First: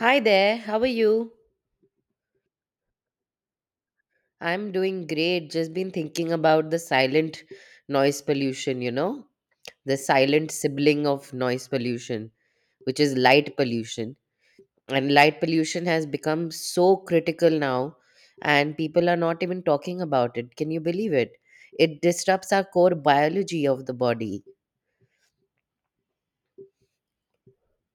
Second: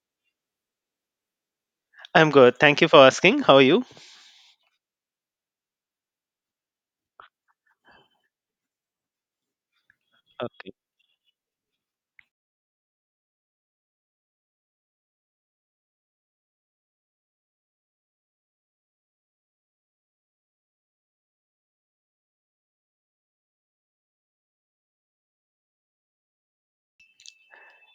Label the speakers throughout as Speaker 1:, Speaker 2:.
Speaker 1: Hi there, how are you?
Speaker 2: I'm good. Thank you for asking. How are you?
Speaker 1: I'm doing great. Just been thinking about the silent noise pollution, you know? The silent
Speaker 2: Okay.
Speaker 1: sibling of noise pollution, which is light pollution. And light pollution has become so critical now, and people are not even talking about it. Can you believe it? It disrupts our core biology of the body.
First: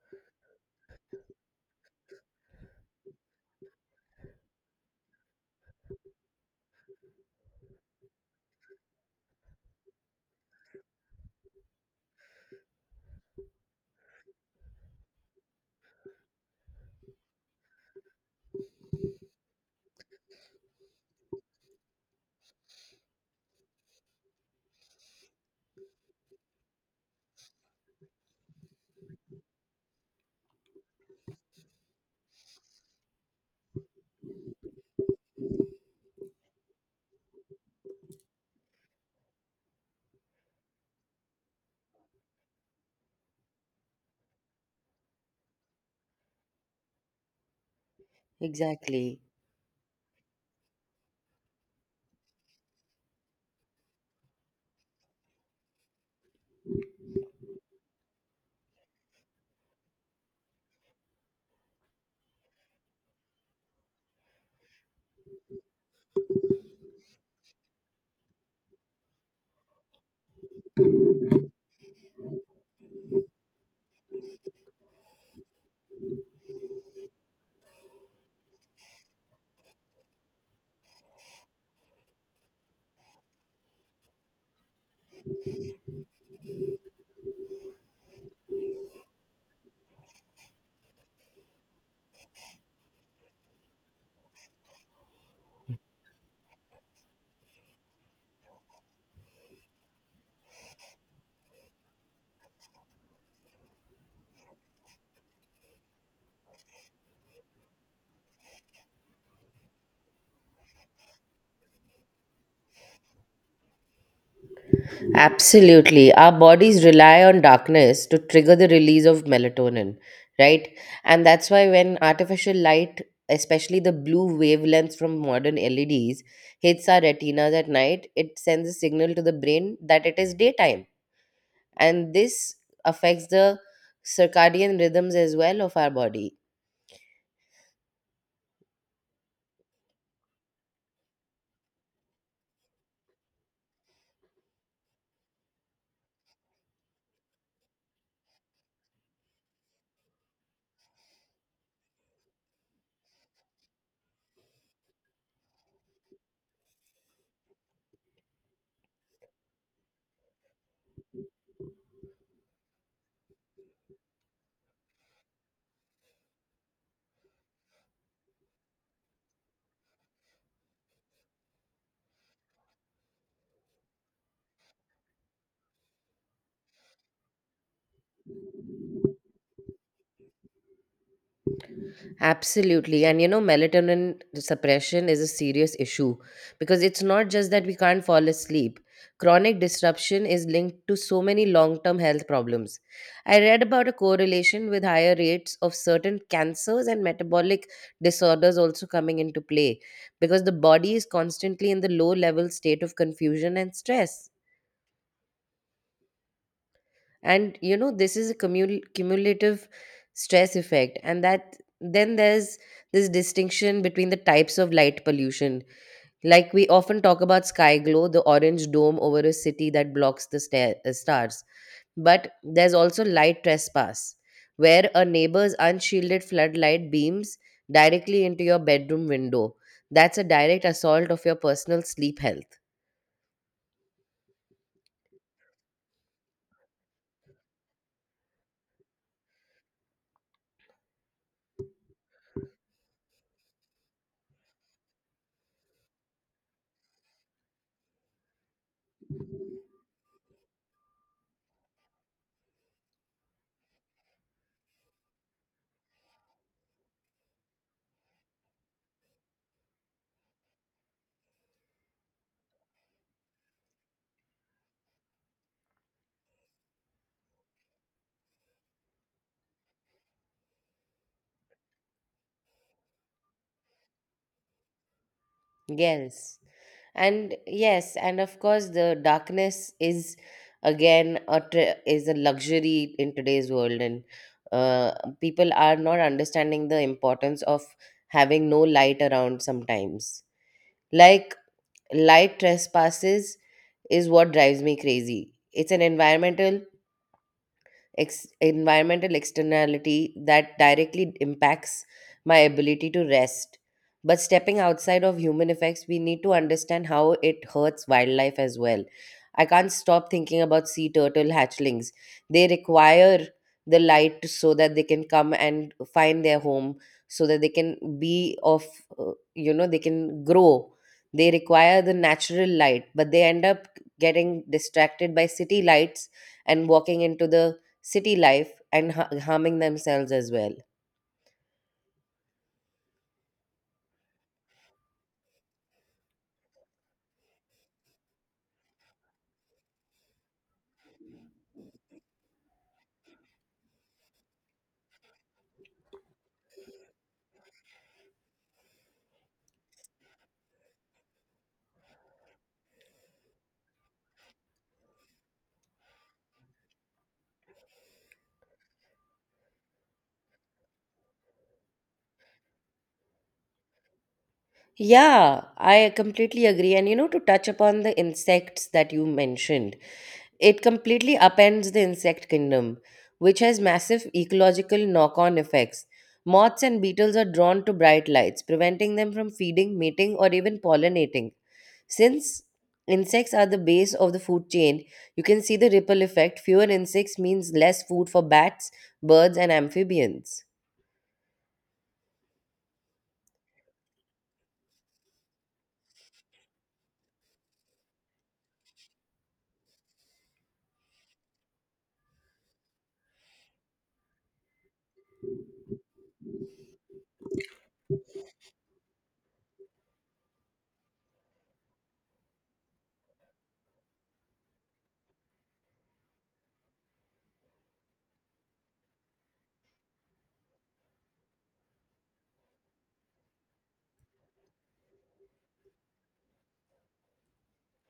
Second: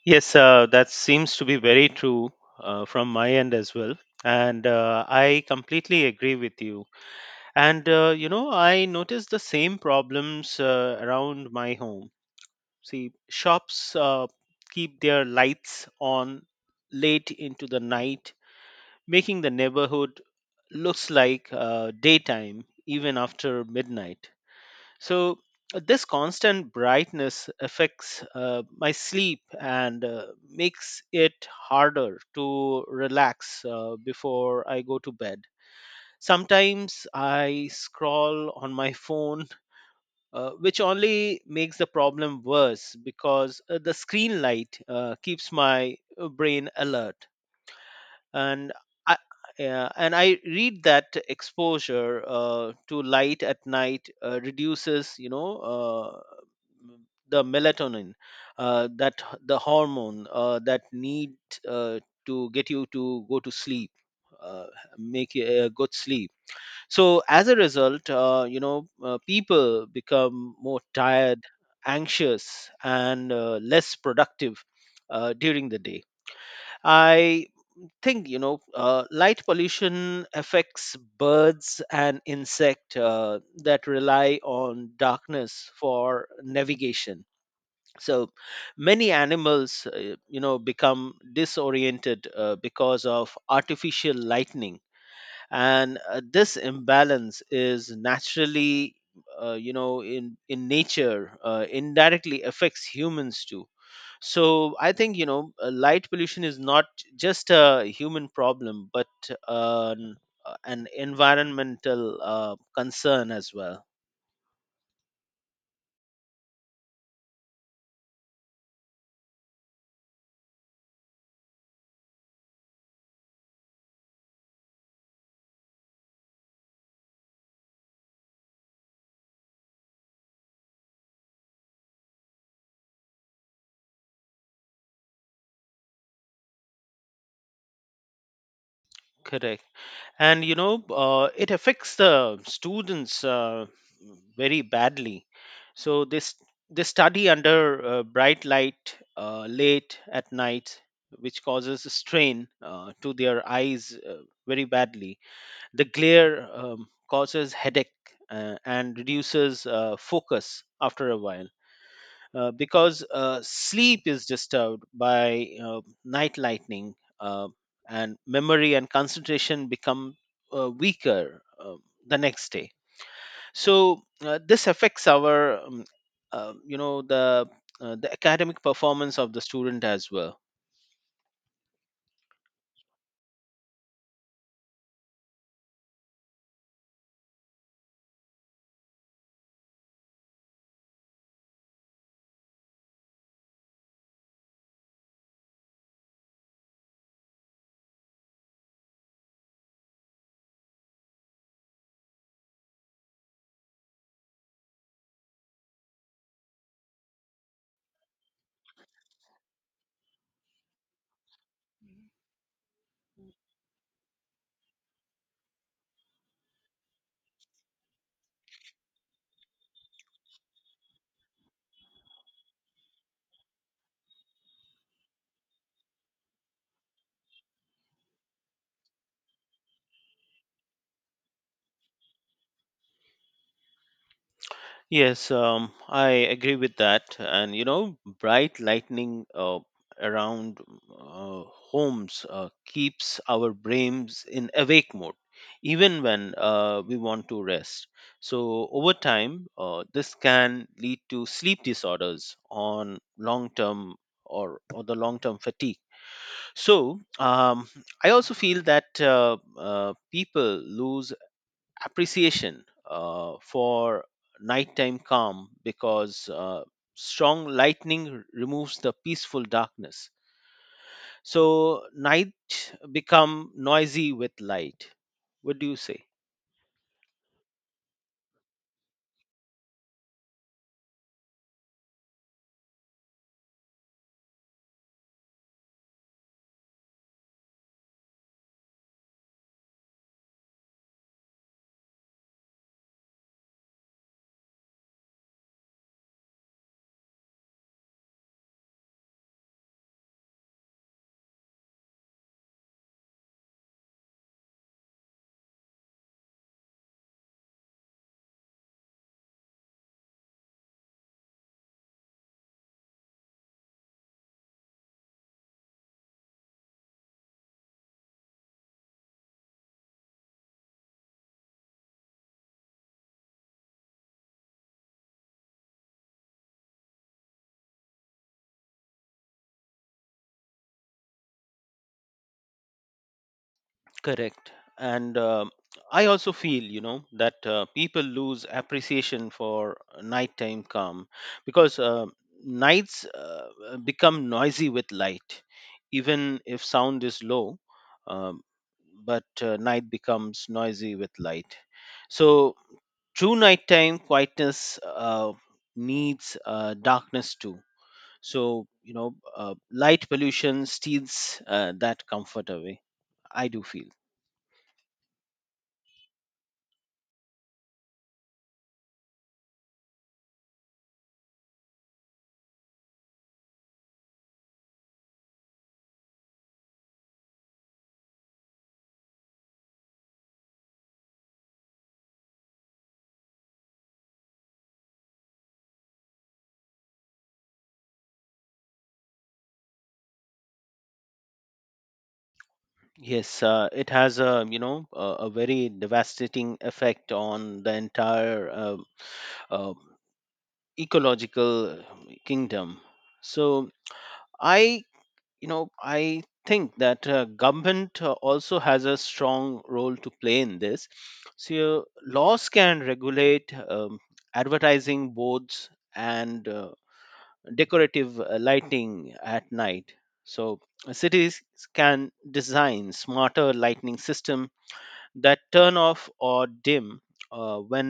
Speaker 2: Yes, that seems to be very true from my end as well. And I completely agree with you. And, you know, I noticed the same problems around my home. See, shops keep their lights on late into the night, making the neighborhood looks like daytime even after midnight. So this constant brightness affects my sleep and makes it harder to relax before I go to bed. Sometimes I scroll on my phone, which only makes the problem worse because the screen light keeps my brain alert and I
Speaker 1: Exactly.
Speaker 2: yeah, and I read that exposure to light at night reduces, m- the melatonin, the hormone that need uh, to get you to go to sleep, uh, make you a good sleep. So as a result, people become more tired, anxious, and less productive during the day. I thing you know light pollution affects birds and insect that rely on darkness for navigation, so many animals, you know, become disoriented because of artificial lightning. And this imbalance is naturally, in nature, indirectly affects humans too. So I think, light pollution is not just a human problem but uh, an, an environmental concern as well.
Speaker 1: Absolutely. Our bodies rely on darkness to trigger the release of melatonin, right? And that's why when artificial light, especially the blue wavelengths from modern LEDs, hits our retinas at night, it sends a signal to the brain that it is daytime. And this affects the circadian rhythms as well of our body.
Speaker 2: Correct. And you know, it affects the students very badly. So this they study under bright light late at night, which causes strain to their eyes very badly. The glare causes headache and reduces focus after a while, because sleep is disturbed by night lightning, uh, and memory and concentration become weaker the next day. So this affects our uh, you know the the academic performance of the student as well.
Speaker 1: Absolutely. And you know, melatonin suppression is a serious issue because it's not just that we can't fall asleep. Chronic disruption is linked to so many long term health problems. I read about a correlation with higher rates of certain cancers and metabolic disorders also coming into play because the body is constantly in the low level state of confusion and stress. And you know, this is a cumulative stress effect. And that then there's this distinction between the types of light pollution. Like, we often talk about sky glow, the orange dome over a city that blocks the stars, but there's also light trespass, where a neighbor's unshielded floodlight beams directly into your bedroom window. That's a direct assault of your personal sleep health.
Speaker 2: Yes, I agree with that. And you know, bright lightning around uh, homes keeps our brains in awake mode, even when we want to rest. So, over time, this can lead to sleep disorders on long term, or the long term fatigue. So, I also feel that people lose appreciation for nighttime calm because strong lightning removes the peaceful darkness, so night become noisy with light. What do you say?
Speaker 1: Yes. And yes, and of course the darkness is again a is a luxury in today's world. And uh, people are not understanding the importance of having no light around sometimes. Like, light trespasses is what drives me crazy. It's an environmental environmental externality that directly impacts my ability to rest. But stepping outside of human effects, we need to understand how it hurts wildlife as well. I can't stop thinking about sea turtle hatchlings. They require the light so that they can come and find their home, so that they can be of, you know, they can grow. They require the natural light, but they end up getting distracted by city lights and walking into the city life and harming themselves as well.
Speaker 2: Correct. And I also feel, you know, that people lose appreciation for nighttime calm because nights become noisy with light, even if sound is low. Um, but night becomes noisy with light. So true nighttime quietness needs darkness too. So you know, light pollution steals that comfort away. I do feel.
Speaker 1: Yeah, I completely agree. And you know, to touch upon the insects that you mentioned, it completely upends the insect kingdom, which has massive ecological knock on effects. Moths and beetles are drawn to bright lights, preventing them from feeding, mating, or even pollinating. Since insects are the base of the food chain, you can see the ripple effect. Fewer insects means less food for bats, birds, and amphibians.
Speaker 2: Yes, it has, a a very devastating effect on the entire uh, ecological kingdom. So I you know I think that government also has a strong role to play in this. So laws can regulate advertising boards and decorative lighting at night. So cities can design smarter lighting system that turn off or dim when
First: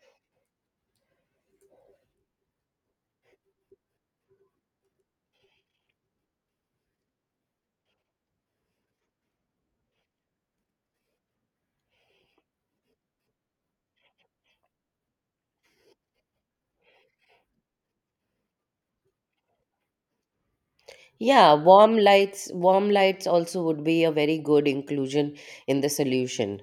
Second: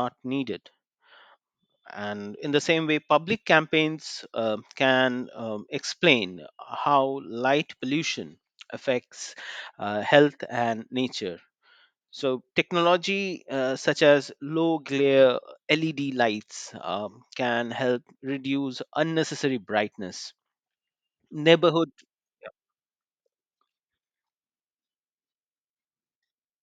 Speaker 2: not needed. And in the same way, public campaigns can explain how light pollution affects health and nature. So, technology such as low glare LED lights can help reduce unnecessary brightness.
Speaker 1: Yeah,
Speaker 2: Neighborhood
Speaker 1: warm lights also would be a very good inclusion in the solution.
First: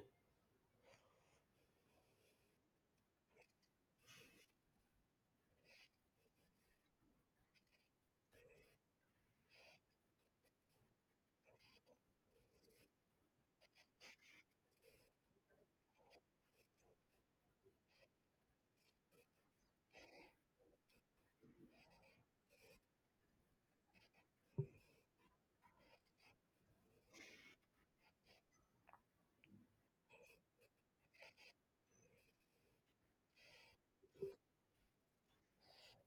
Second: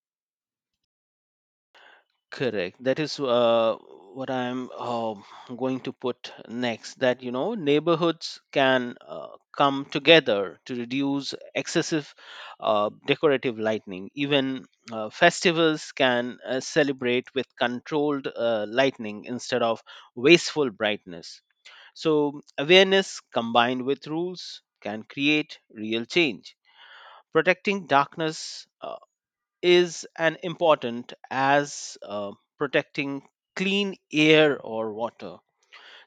Speaker 2: Correct. That is what I'm going to put next. That you know, neighborhoods can come together to reduce excessive decorative lightning. Even festivals can celebrate with controlled lightning instead of wasteful brightness. So awareness combined with rules can create real change. Protecting darkness is an important as protecting clean air or water.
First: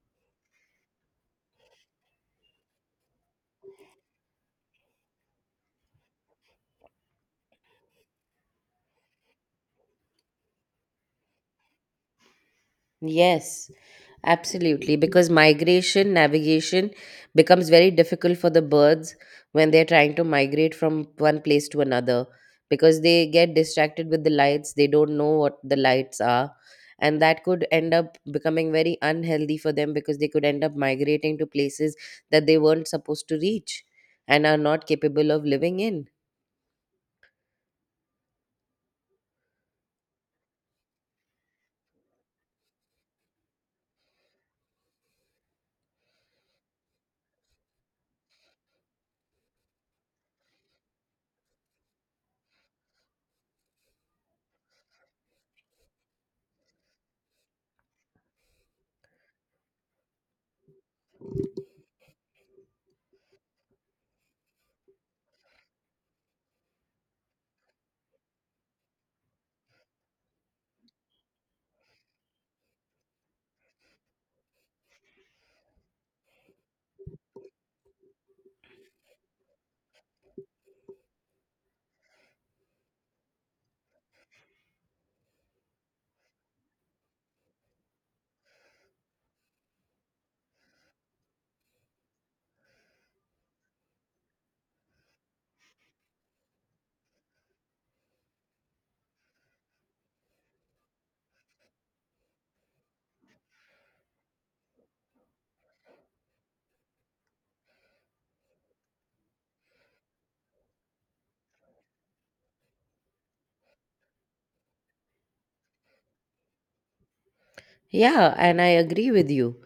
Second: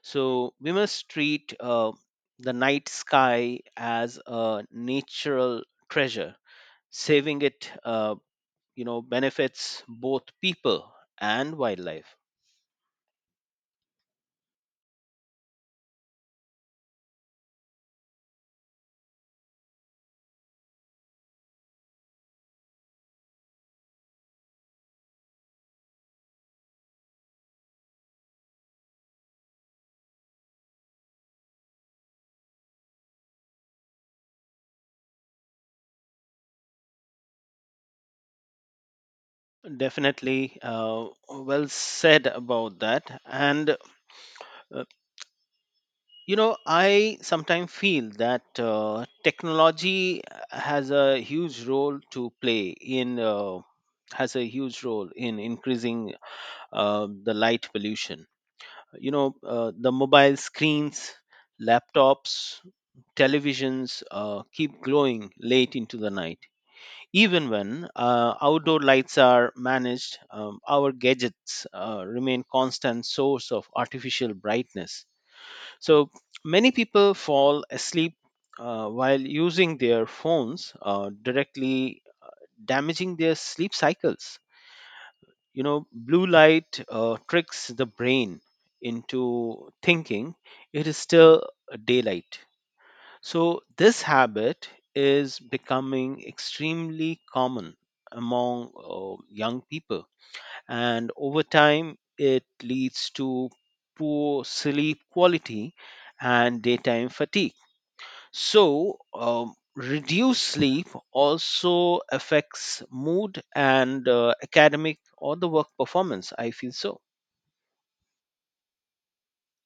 Speaker 2: So we must treat the night sky as a natural treasure. Saving it, benefits both people and wildlife.
Speaker 1: Yes, absolutely. Because migration, navigation becomes very difficult for the birds when they're trying to migrate from one place to another, because they get distracted with the lights, they don't know what the lights are. And that could end up becoming very unhealthy for them because they could end up migrating to places that they weren't supposed to reach and are not capable of living in.
Speaker 2: Definitely, well said about that. And uh, you know, I sometimes feel that technology has a huge role to play in uh, has a huge role in increasing the light pollution. You know, the mobile screens, laptops, televisions keep glowing late into the night. Even when outdoor lights are managed, our gadgets remain constant source of artificial brightness. So many people fall asleep while using their phones, directly damaging their sleep cycles. You know, blue light tricks the brain into thinking it is still daylight. So this habit is becoming extremely common among young people, and over time, it leads to poor sleep quality and daytime fatigue. So, reduced sleep also affects mood and academic or the work performance. I feel so.
Speaker 1: Yeah, and I agree with you,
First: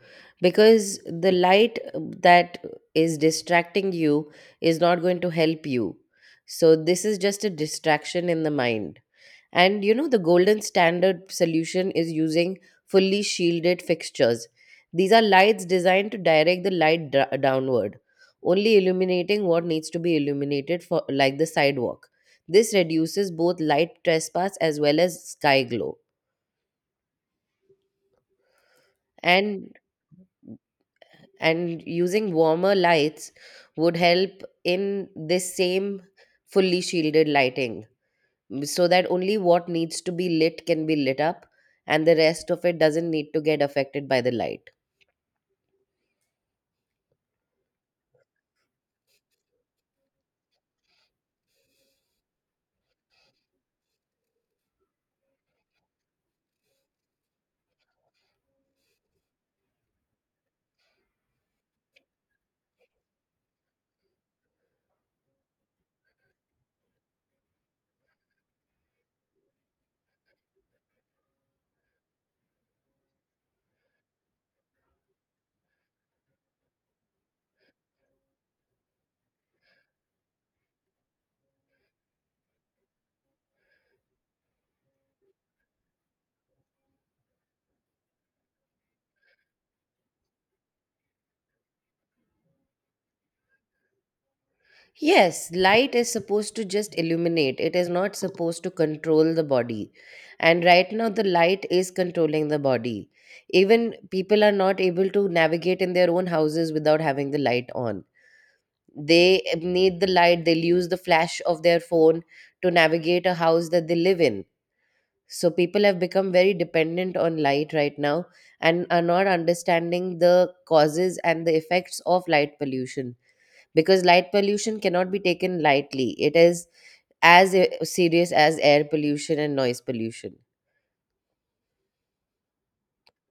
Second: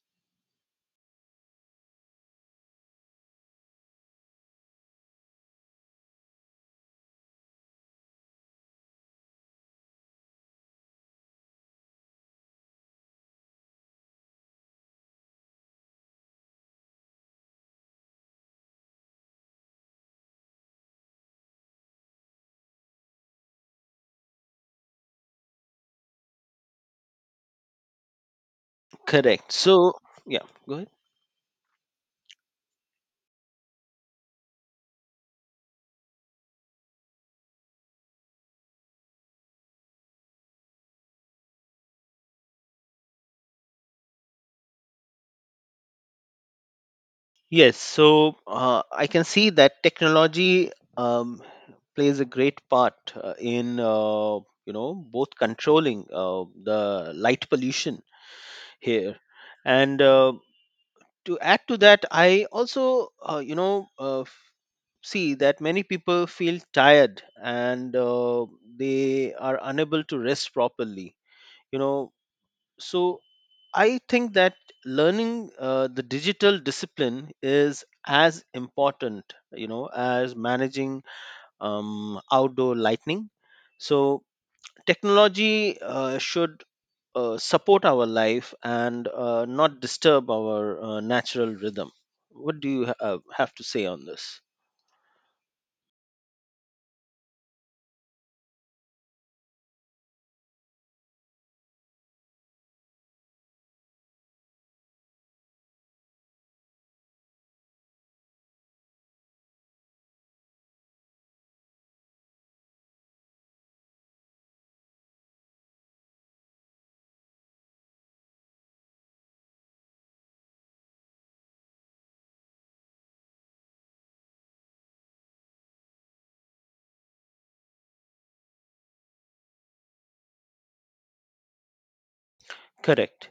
Speaker 1: because the light that is distracting you is not going to help you. So this is just a distraction in the mind. And you know, the golden standard solution is using fully shielded fixtures. These are lights designed to direct the light downward, only illuminating what needs to be illuminated for, like the sidewalk. This reduces both light trespass as well as sky glow.
Speaker 2: Correct.
Speaker 1: And
Speaker 2: So, yeah, go ahead.
Speaker 1: and using warmer lights would help in this same fully shielded lighting so that only what needs to be lit can be lit up, and the rest of it doesn't need to get affected by the light.
Speaker 2: Yes. So, I can see that technology um, plays a great part in. You know, both controlling the light pollution here, and to add to that, I also, see that many people feel tired and they are unable to rest properly, you know. So I think that learning the digital discipline is as important, you know, as managing outdoor lighting. So technology should support our life and not disturb our natural rhythm. What do you have to say on this?
Speaker 1: Yes, light is supposed to just illuminate, it is not supposed to control the body. And right now, the light is controlling the body. Even people are not able to navigate in their own houses without having the light on. They need the light, they'll use the flash of their phone to navigate a house that they live in. So people have become very dependent on light right now and are not understanding the causes and the effects of light pollution, because light pollution cannot be taken lightly. It is as serious as air pollution and noise pollution.
Speaker 2: Correct.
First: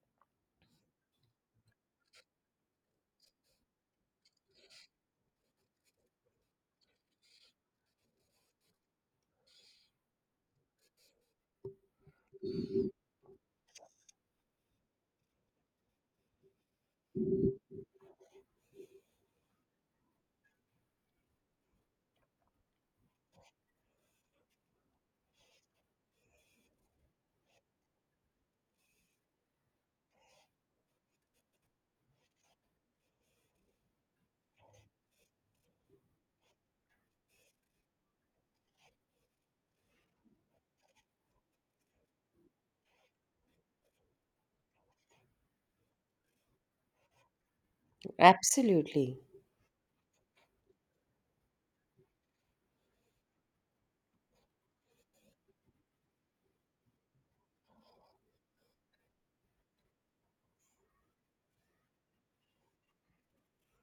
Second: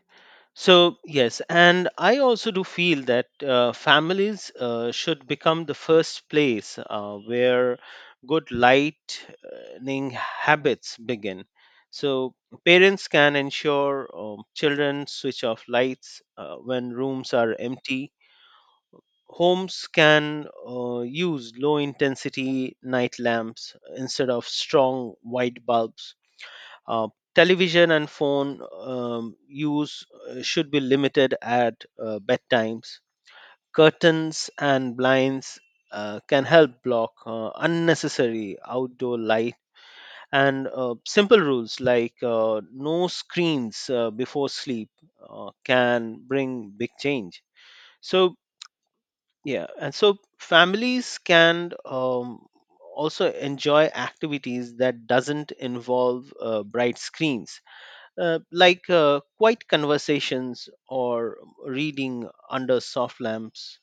Speaker 2: So, yes, and I also do feel that families should become the first place where good lightning habits begin. So, parents can ensure children switch off lights when rooms are empty. Homes can use low intensity night lamps instead of strong white bulbs. uh, Television and phone use should be limited at bedtimes. Curtains and blinds can help block unnecessary outdoor light. And simple rules like no screens before sleep can bring big change. So,
Speaker 1: Absolutely.
Speaker 2: yeah, and so families can also enjoy activities that doesn't involve bright screens like quiet conversations or reading under soft lamps.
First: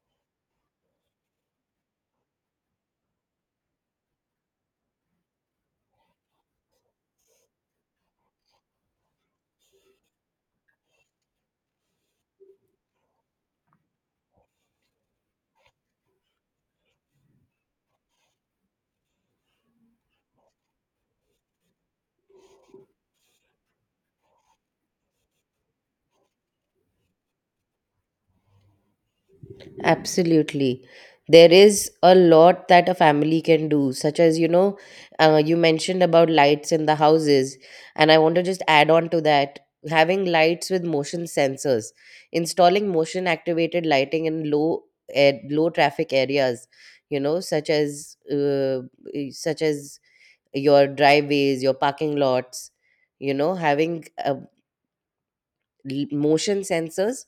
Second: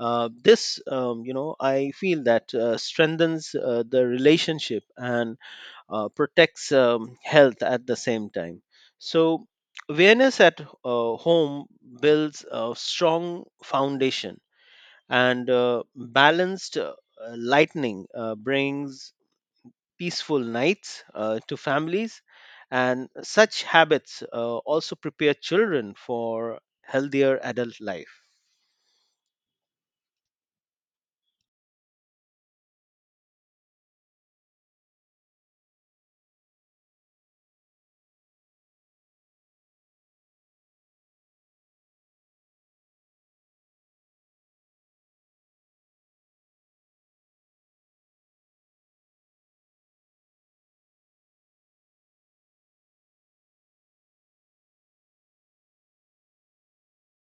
Speaker 2: This, you know, I feel that strengthens the relationship and protects health at the same time. So, awareness at home builds a strong foundation, and balanced lightning brings peaceful nights to families, and such habits also prepare children for healthier adult life.
Speaker 1: Absolutely. There is a lot that a family can do, such as, you know, you mentioned about lights in the houses. And I want to just add on to that, having lights with motion sensors, installing motion activated lighting in low air, low traffic areas, you know, such as, such as your driveways, your parking lots, you know, having motion sensors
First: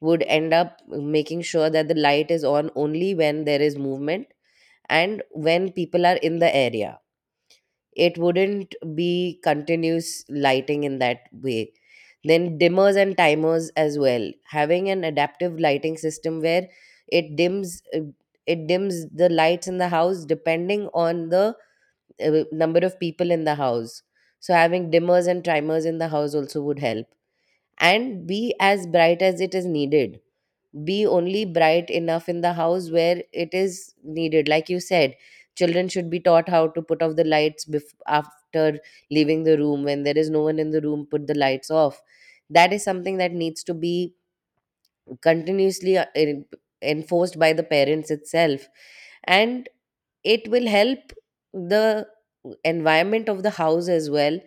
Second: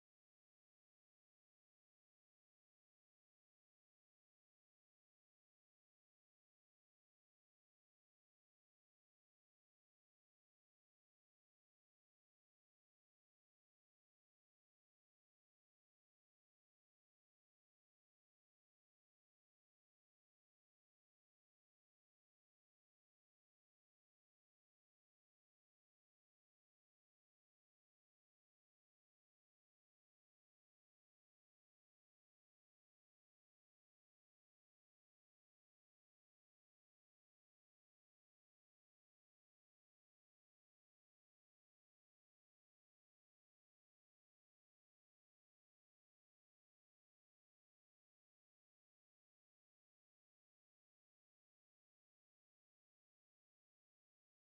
Speaker 1: would end up making sure that the light is on only when there is movement and when people are in the area. It wouldn't be continuous lighting in that way. Then, dimmers and timers as well. Having an adaptive lighting system where it dims. It dims the lights in the house depending on the number of people in the house. So having dimmers and timers in the house also would help, and be as bright as it is needed, be only bright enough in the house where it is needed. Like you said, children should be taught how to put off the lights after leaving the room. When there is no one in the room, put the lights off. That is something that needs to be continuously enforced by the parents itself, and it will help the environment of the house as well.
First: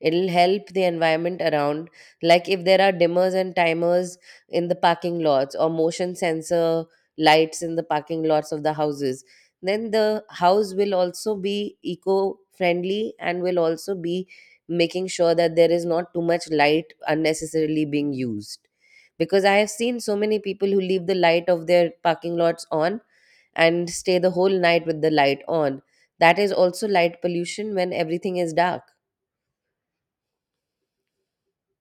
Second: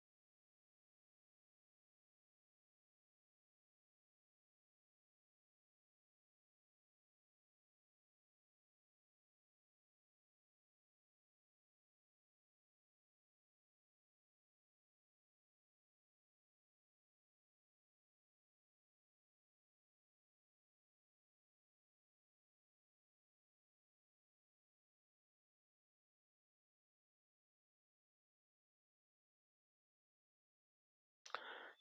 Speaker 1: It'll help the environment around. Like, if there are dimmers and timers in the parking lots, or motion sensor lights in the parking lots of the houses, then the house will also be eco friendly and will also be making sure that there is not too much light unnecessarily being used, because I have seen so many people who leave the light of their parking lots on and stay the whole night with the light on. That is also light pollution when everything is dark.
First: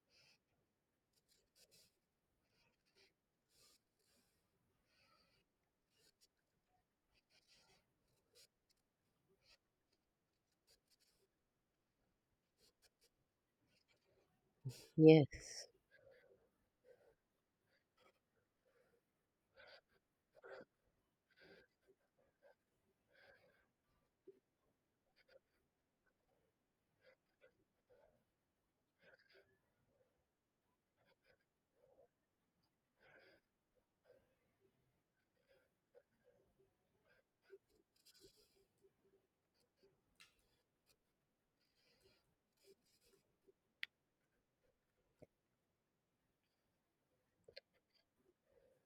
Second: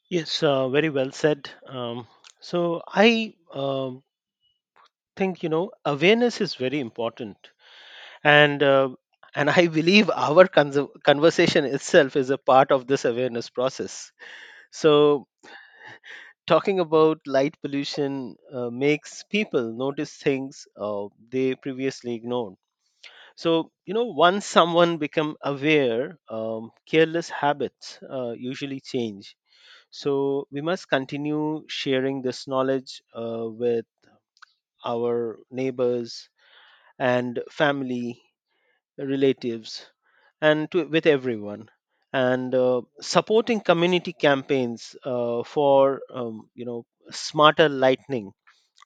Speaker 2: Yes, very well said. So I think, you know, awareness is very important, and uh, and I believe our conversation itself is a part of this awareness process. So
Speaker 1: Yes.
Speaker 2: talking about light pollution makes people notice things they previously ignored. So you know, once someone become aware, careless habits usually change. So we must continue sharing this knowledge with our neighbors and family, relatives, and with everyone, and supporting community campaigns for, smarter lightning,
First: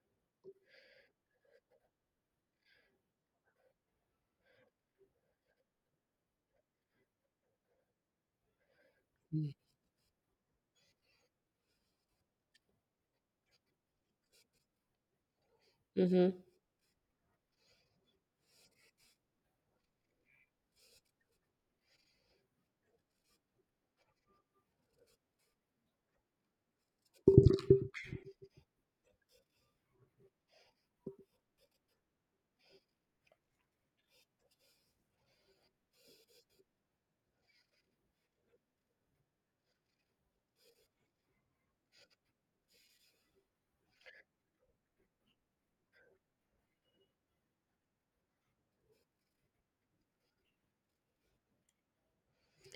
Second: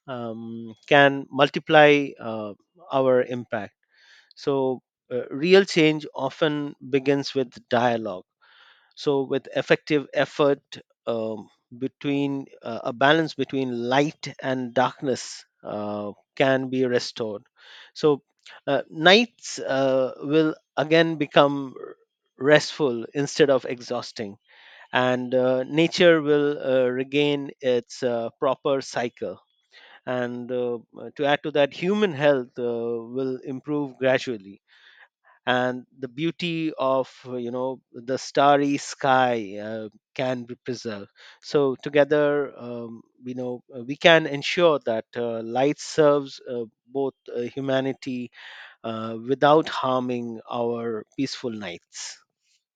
Speaker 2: can multiply our impact. So, real change often begins with dialogue. So, with effective effort, um, between a balance between light and darkness
Speaker 1: Mm-hmm.
Speaker 2: can be restored. So, nights will again become restful instead of exhausting, and nature will regain its proper cycle. And to add to that, human health will improve gradually, and the beauty of, the starry sky, can be preserved. So together, we can ensure that light serves both humanity without harming our peaceful nights.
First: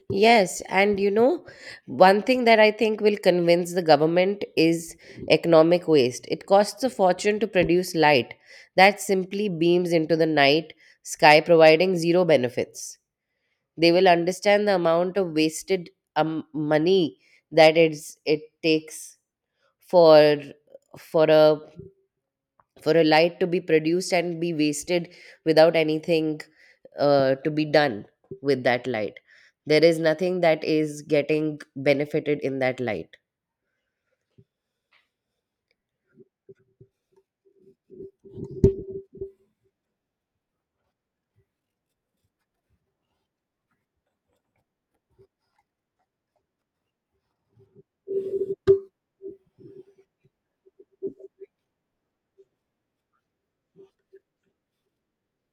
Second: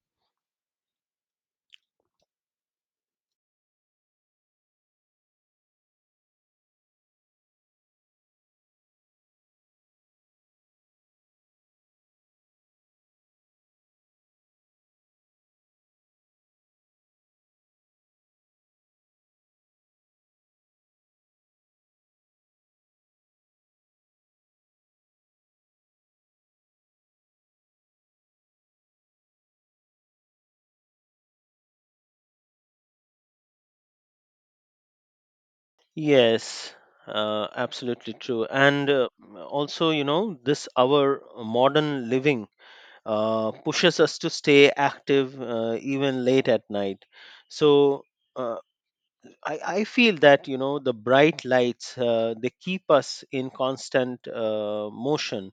Speaker 1: Yes, and you know, one thing that I think will convince the government is economic waste. It costs a fortune to produce light that simply beams into the night sky, providing zero benefits. They will understand the amount of wasted money that it takes for for a for a light to be produced and be wasted without anything to be done with that light. There is nothing that is getting benefited in that light.
Speaker 2: Yes, absolutely true. And also, you know, this our modern living pushes us to stay active even late at night. So uh, I feel that, you know, the bright lights, they keep us in constant motion.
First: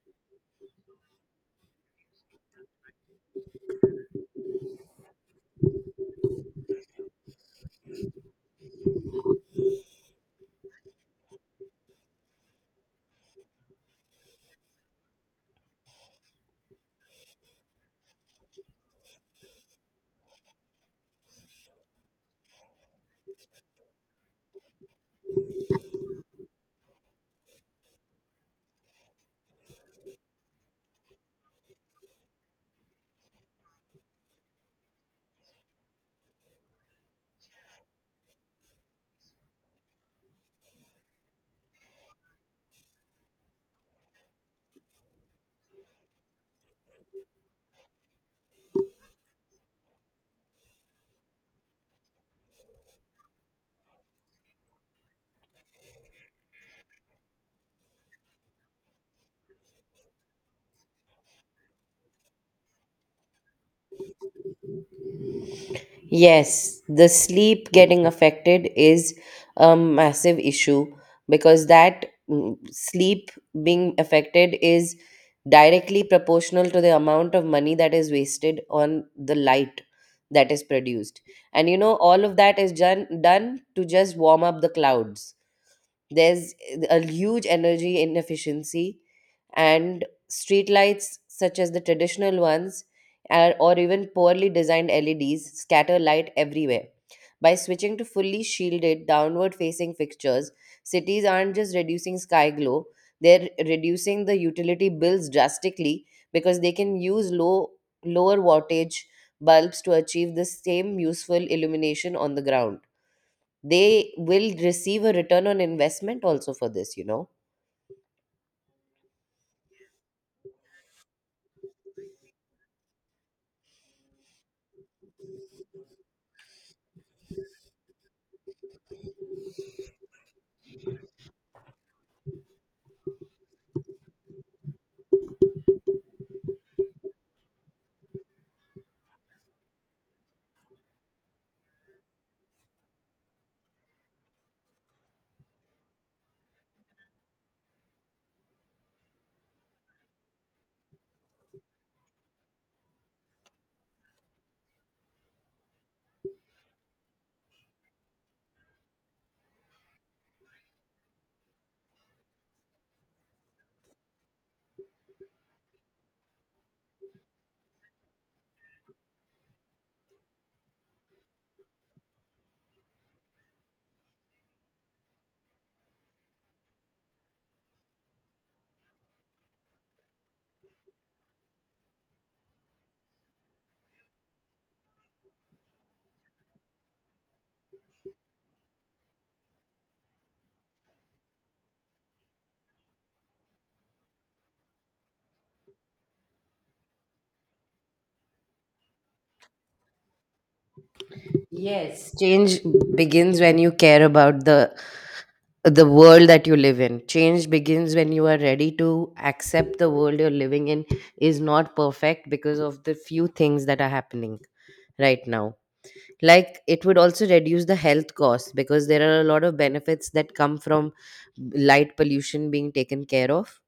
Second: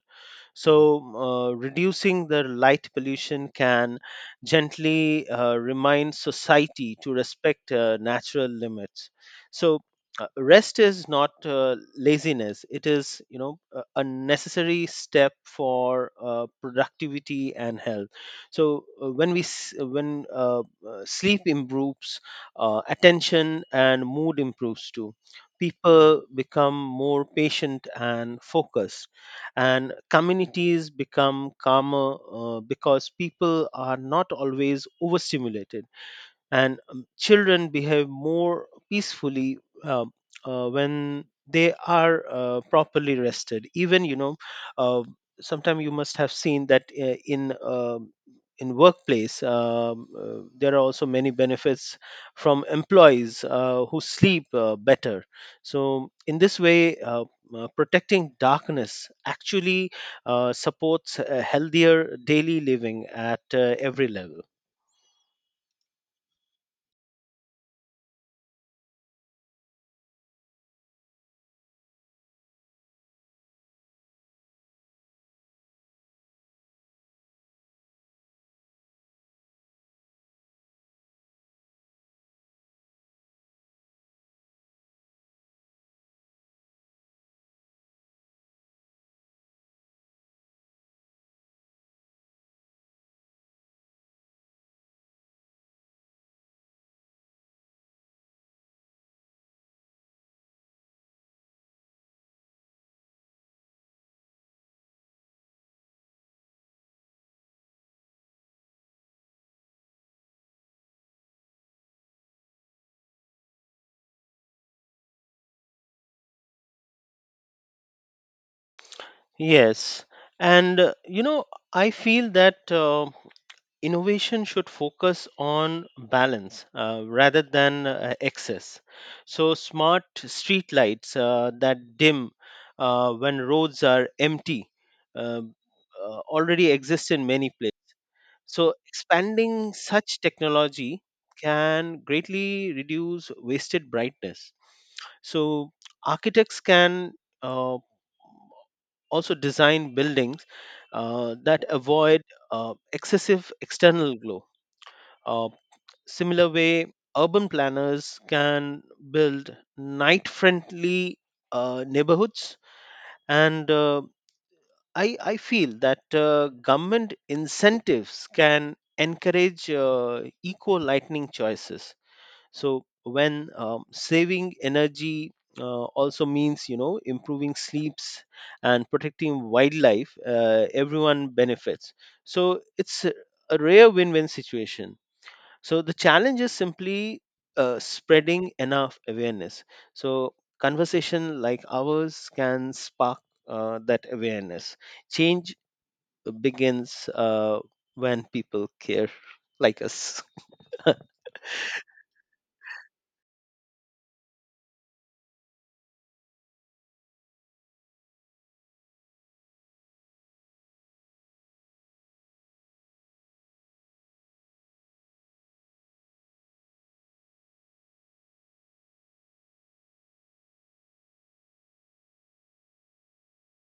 Speaker 2: So, reducing the light pollution can gently remind society to respect natural limits. So, rest is not laziness; it is, you know, a necessary step for productivity and health. So, when sleep improves, attention and mood improves too. People become more patient and focused, and communities become calmer because people are not always overstimulated, and children behave more peacefully uh, when they are properly rested. Even, you know, uh, sometimes you must have seen that in workplace, there are also many benefits from employees who sleep better. So in this way, protecting darkness actually supports a healthier daily living at every level.
Speaker 1: Yes, the sleep getting affected is a massive issue, because that sleep being affected is directly proportional to the amount of money that is wasted on the light that is produced. And you know, all of that is done to just warm up the clouds. There's a huge energy inefficiency, and streetlights, such as the traditional ones, or even poorly designed LEDs, scatter light everywhere. By switching to fully shielded, downward facing fixtures, cities aren't just reducing sky glow, they're reducing the utility bills drastically because they can use lower wattage bulbs to achieve the same useful illumination on the ground. They will receive a return on investment also for this, you know.
Speaker 2: Yes, and you know, I feel that innovation should focus on balance rather than excess. So, smart street lights that dim when roads are empty uh, already exist in many places. So, expanding such technology can greatly reduce wasted brightness. So, architects can uh, also design buildings that avoid excessive external glow. Uh, similar way, urban planners can build night-friendly neighborhoods, and I feel that government incentives can encourage eco-lightning choices so when saving energy also means improving sleeps and protecting wildlife, everyone benefits. So it's a rare win-win situation. So the challenge is simply spreading enough awareness, so conversation like ours can spark that awareness. Change begins when people care like us.
Speaker 1: Yes, change begins when you care about the world that you live in. Change begins when you are ready to accept the world you're living in is not perfect because of the few things that are happening right now. Like, it would also reduce the health costs, because there are a lot of benefits that come from light pollution being taken care of,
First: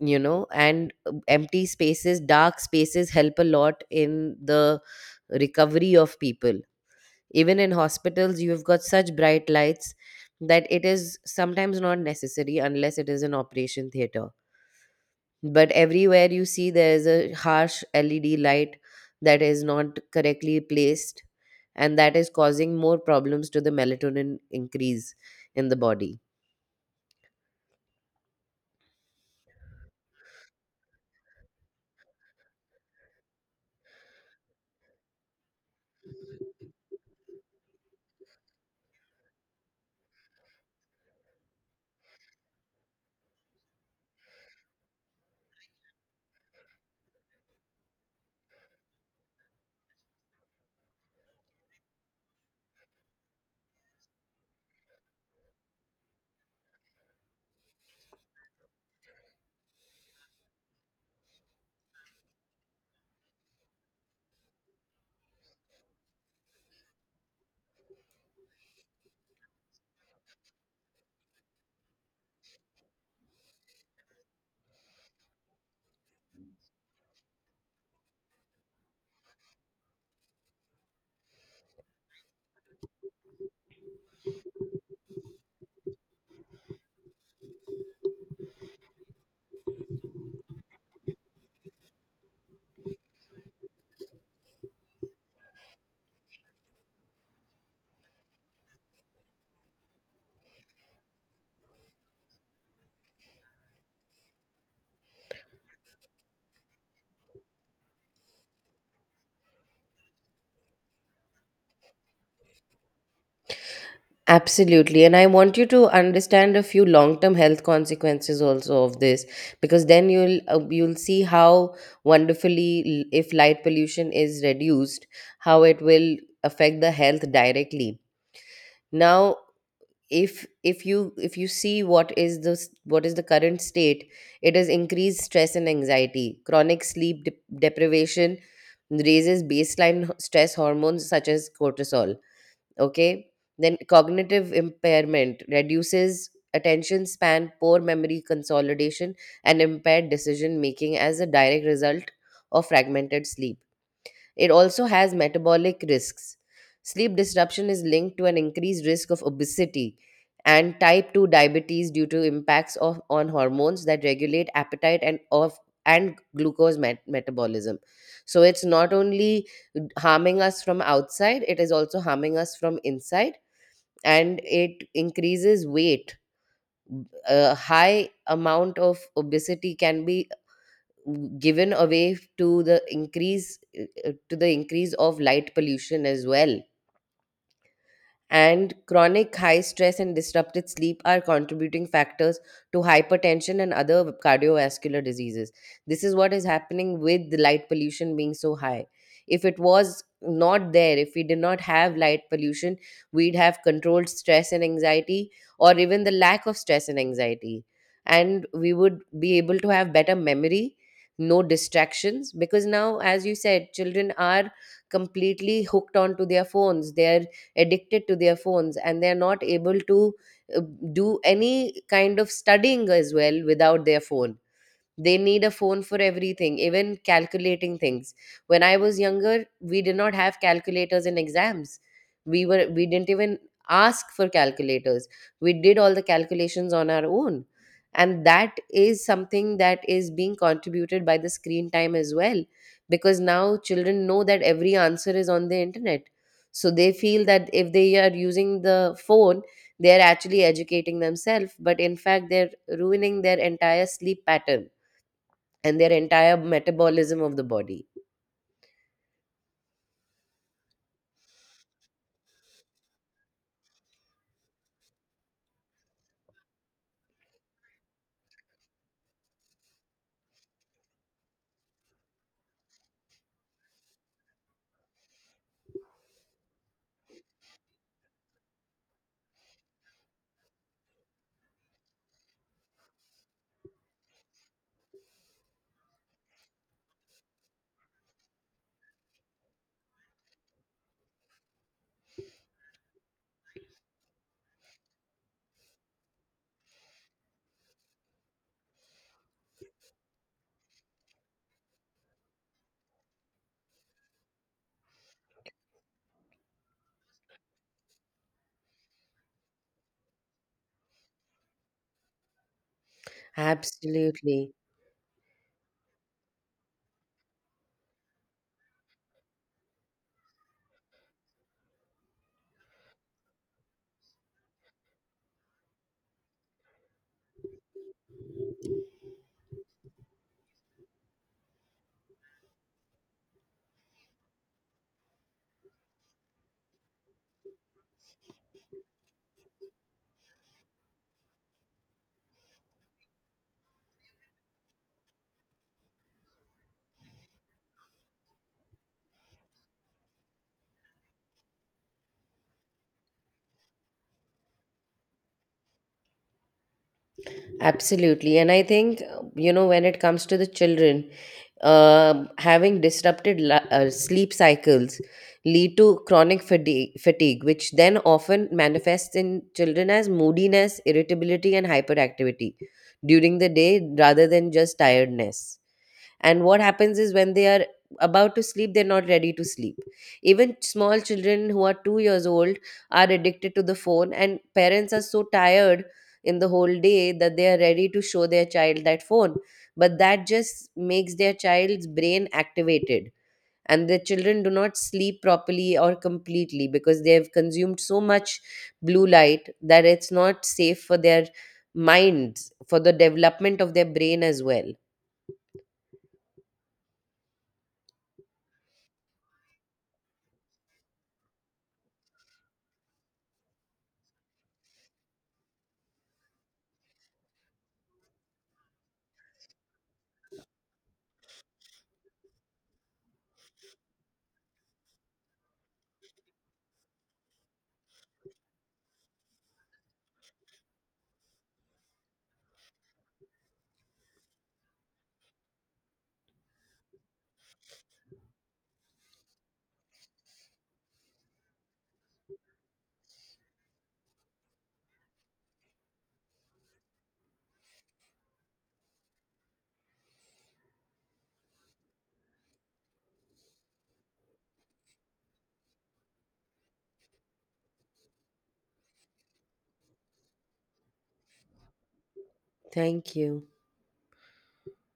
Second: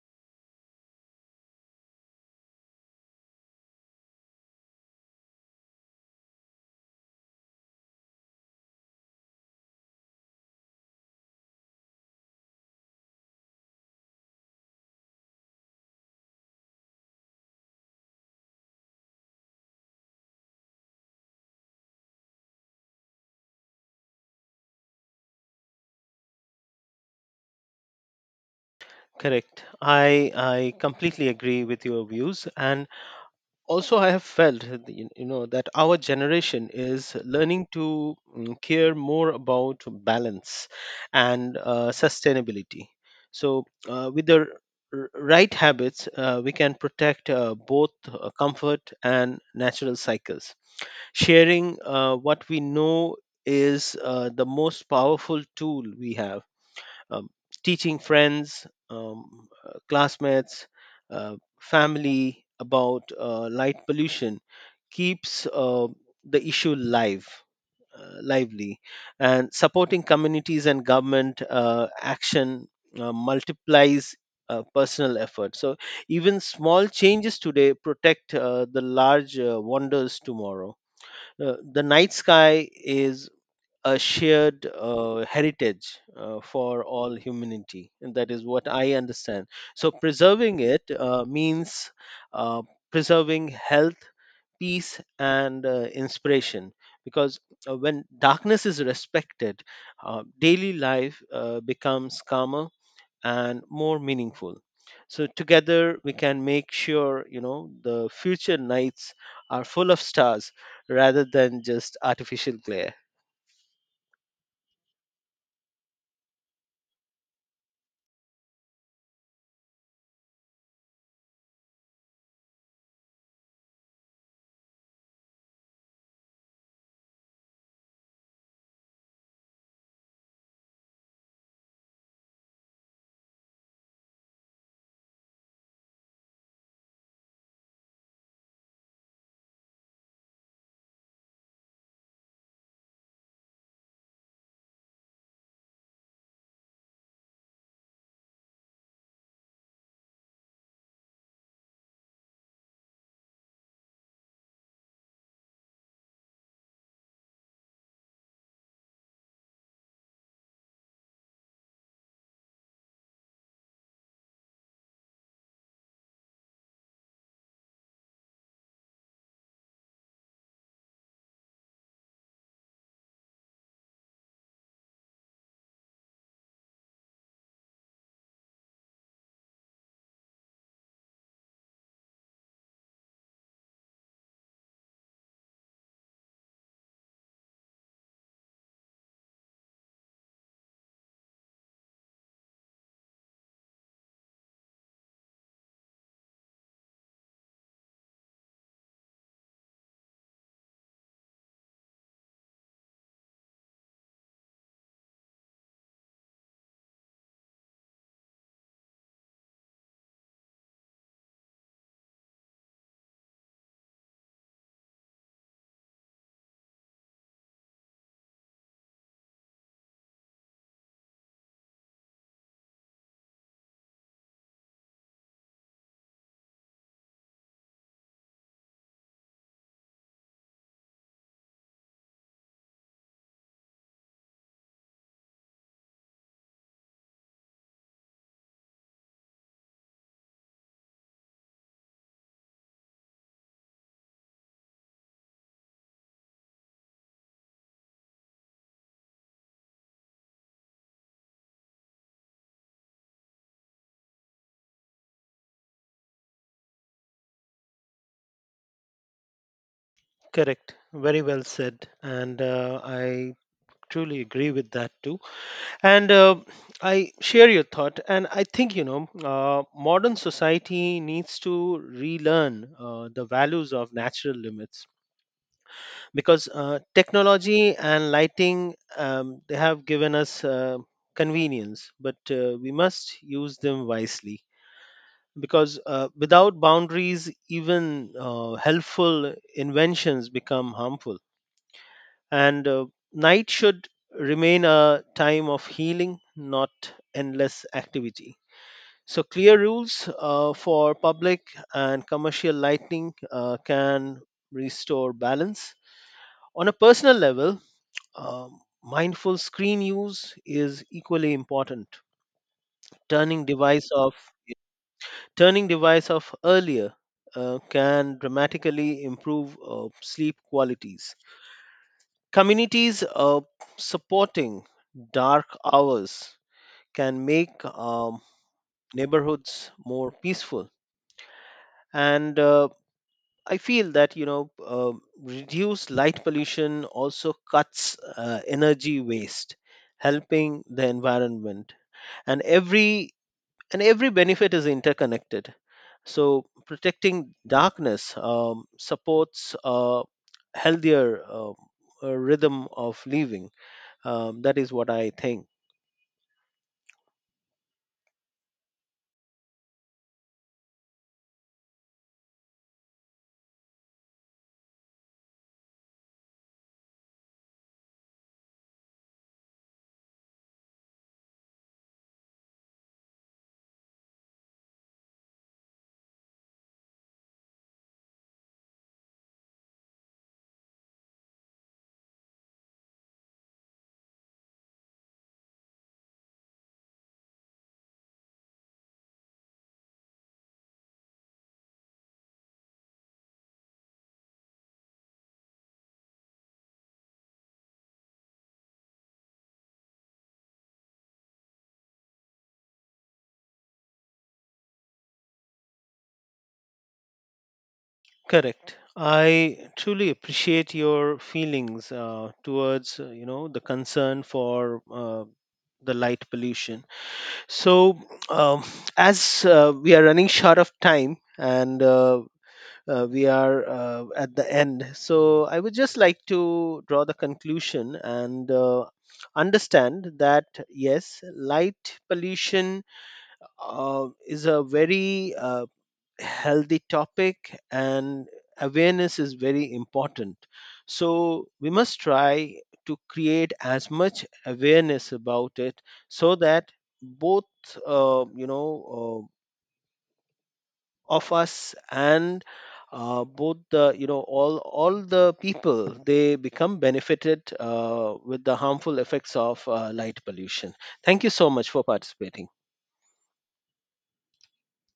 Speaker 1: you know. And empty spaces, dark spaces, help a lot in the recovery of people. Even in hospitals, you've got such bright lights that it is sometimes not necessary, unless it is an operation theater. But everywhere you see, there is a harsh led light that is not correctly placed, and that is causing more problems to the melatonin increase in the body.
Speaker 2: Correct. I completely agree with your views, and also I have felt that, you know, that our generation is learning to care more about balance and sustainability. So with the right habits, we can protect both comfort and natural cycles. Sharing what we know is the most powerful tool we have. um, Teaching friends, classmates, family about light pollution keeps the issue lively, and supporting communities and government action multiplies personal effort. So even small changes today protect the large wonders tomorrow. The night sky is a shared heritage for all humanity. And that is what I understand. So preserving it means uh, preserving health, peace, and inspiration. Because when darkness is respected, daily life becomes calmer and more meaningful. So together we can make sure the future nights are full of stars rather than just artificial glare.
Speaker 1: Absolutely. And I want you to understand a few long-term health consequences also of this, because then you'll see how wonderfully, if light pollution is reduced, how it will affect the health directly. Now, if if you see what is what is the current state, it is increased stress and anxiety. Chronic sleep deprivation raises baseline stress hormones such as cortisol. Okay. Then cognitive impairment reduces attention span, poor memory consolidation, and impaired decision making as a direct result of fragmented sleep. It also has metabolic risks. Sleep disruption is linked to an increased risk of obesity and type 2 diabetes due to impacts of, on hormones that regulate appetite and glucose metabolism. So it's not only harming us from outside, it is also harming us from inside, and it increases weight. A high amount of obesity can be given away to the increase of light pollution as well. And chronic high stress and disrupted sleep are contributing factors to hypertension and other cardiovascular diseases. This is what is happening with the light pollution being so high. If it was not there, if we did not have light pollution, we'd have controlled stress and anxiety, or even the lack of stress and anxiety. And we would be able to have better memory, no distractions, because now, as you said, children are completely hooked onto their phones. They are addicted to their phones and they're not able to uh, do any kind of studying as well without their phone. They need a phone for everything, even calculating things. When I was younger, we did not have calculators in exams. We were we didn't even ask for calculators. We did all the calculations on our own. And that is something that is being contributed by the screen time as well, because now children know that every answer is on the internet. So they feel that if they are using the phone, they are actually educating themselves, but in fact they're ruining their entire sleep pattern and their entire metabolism of the body.
Speaker 2: Correct. Very well said. And I truly agree with that too. And I share your thought. And I think, you know, modern society needs to relearn the values of natural limits, because technology and lighting, they have given us convenience, but we must use them wisely. Because without boundaries, even helpful inventions become harmful. And Night should remain a time of healing, not endless activity. So, clear rules for public and commercial lighting can restore balance. On a personal level, mindful screen use is equally important. Turning device off,
Speaker 1: Absolutely.
Speaker 2: Turning device off earlier can dramatically improve sleep qualities. Communities supporting dark hours can make neighborhoods more peaceful. And I feel that, you know, reduced light pollution also cuts energy waste, helping the environment. And every and every benefit is interconnected. So protecting darkness supports a healthier rhythm of living. That is what I think.
Speaker 1: Absolutely. And I think, you know, when it comes to the children, um having disrupted sleep cycles lead to chronic fatigue, which then often manifests in children as moodiness, irritability, and hyperactivity during the day rather than just tiredness. And what happens is, when they are about to sleep, they're not ready to sleep. Even small children who are 2 years old are addicted to the phone, and parents are so tired in the whole day that they are ready to show their child that phone. But that just makes their child's brain activated, and the children do not sleep properly or completely because they have consumed so much blue light that it's not safe for their minds, for the development of their brain as well.
Speaker 2: Correct. I truly appreciate your feelings towards you know, the concern for the light pollution. So um, as we are running short of time and we are at the end, so I would just like to draw the conclusion and understand that yes, light pollution is a very healthy topic, and awareness is very important, so we must try to create as much awareness about it, so that both you know of us, and both, the you know, all the people, they become benefited with the harmful effects of light pollution. Thank you so much for participating.
Speaker 1: Thank you.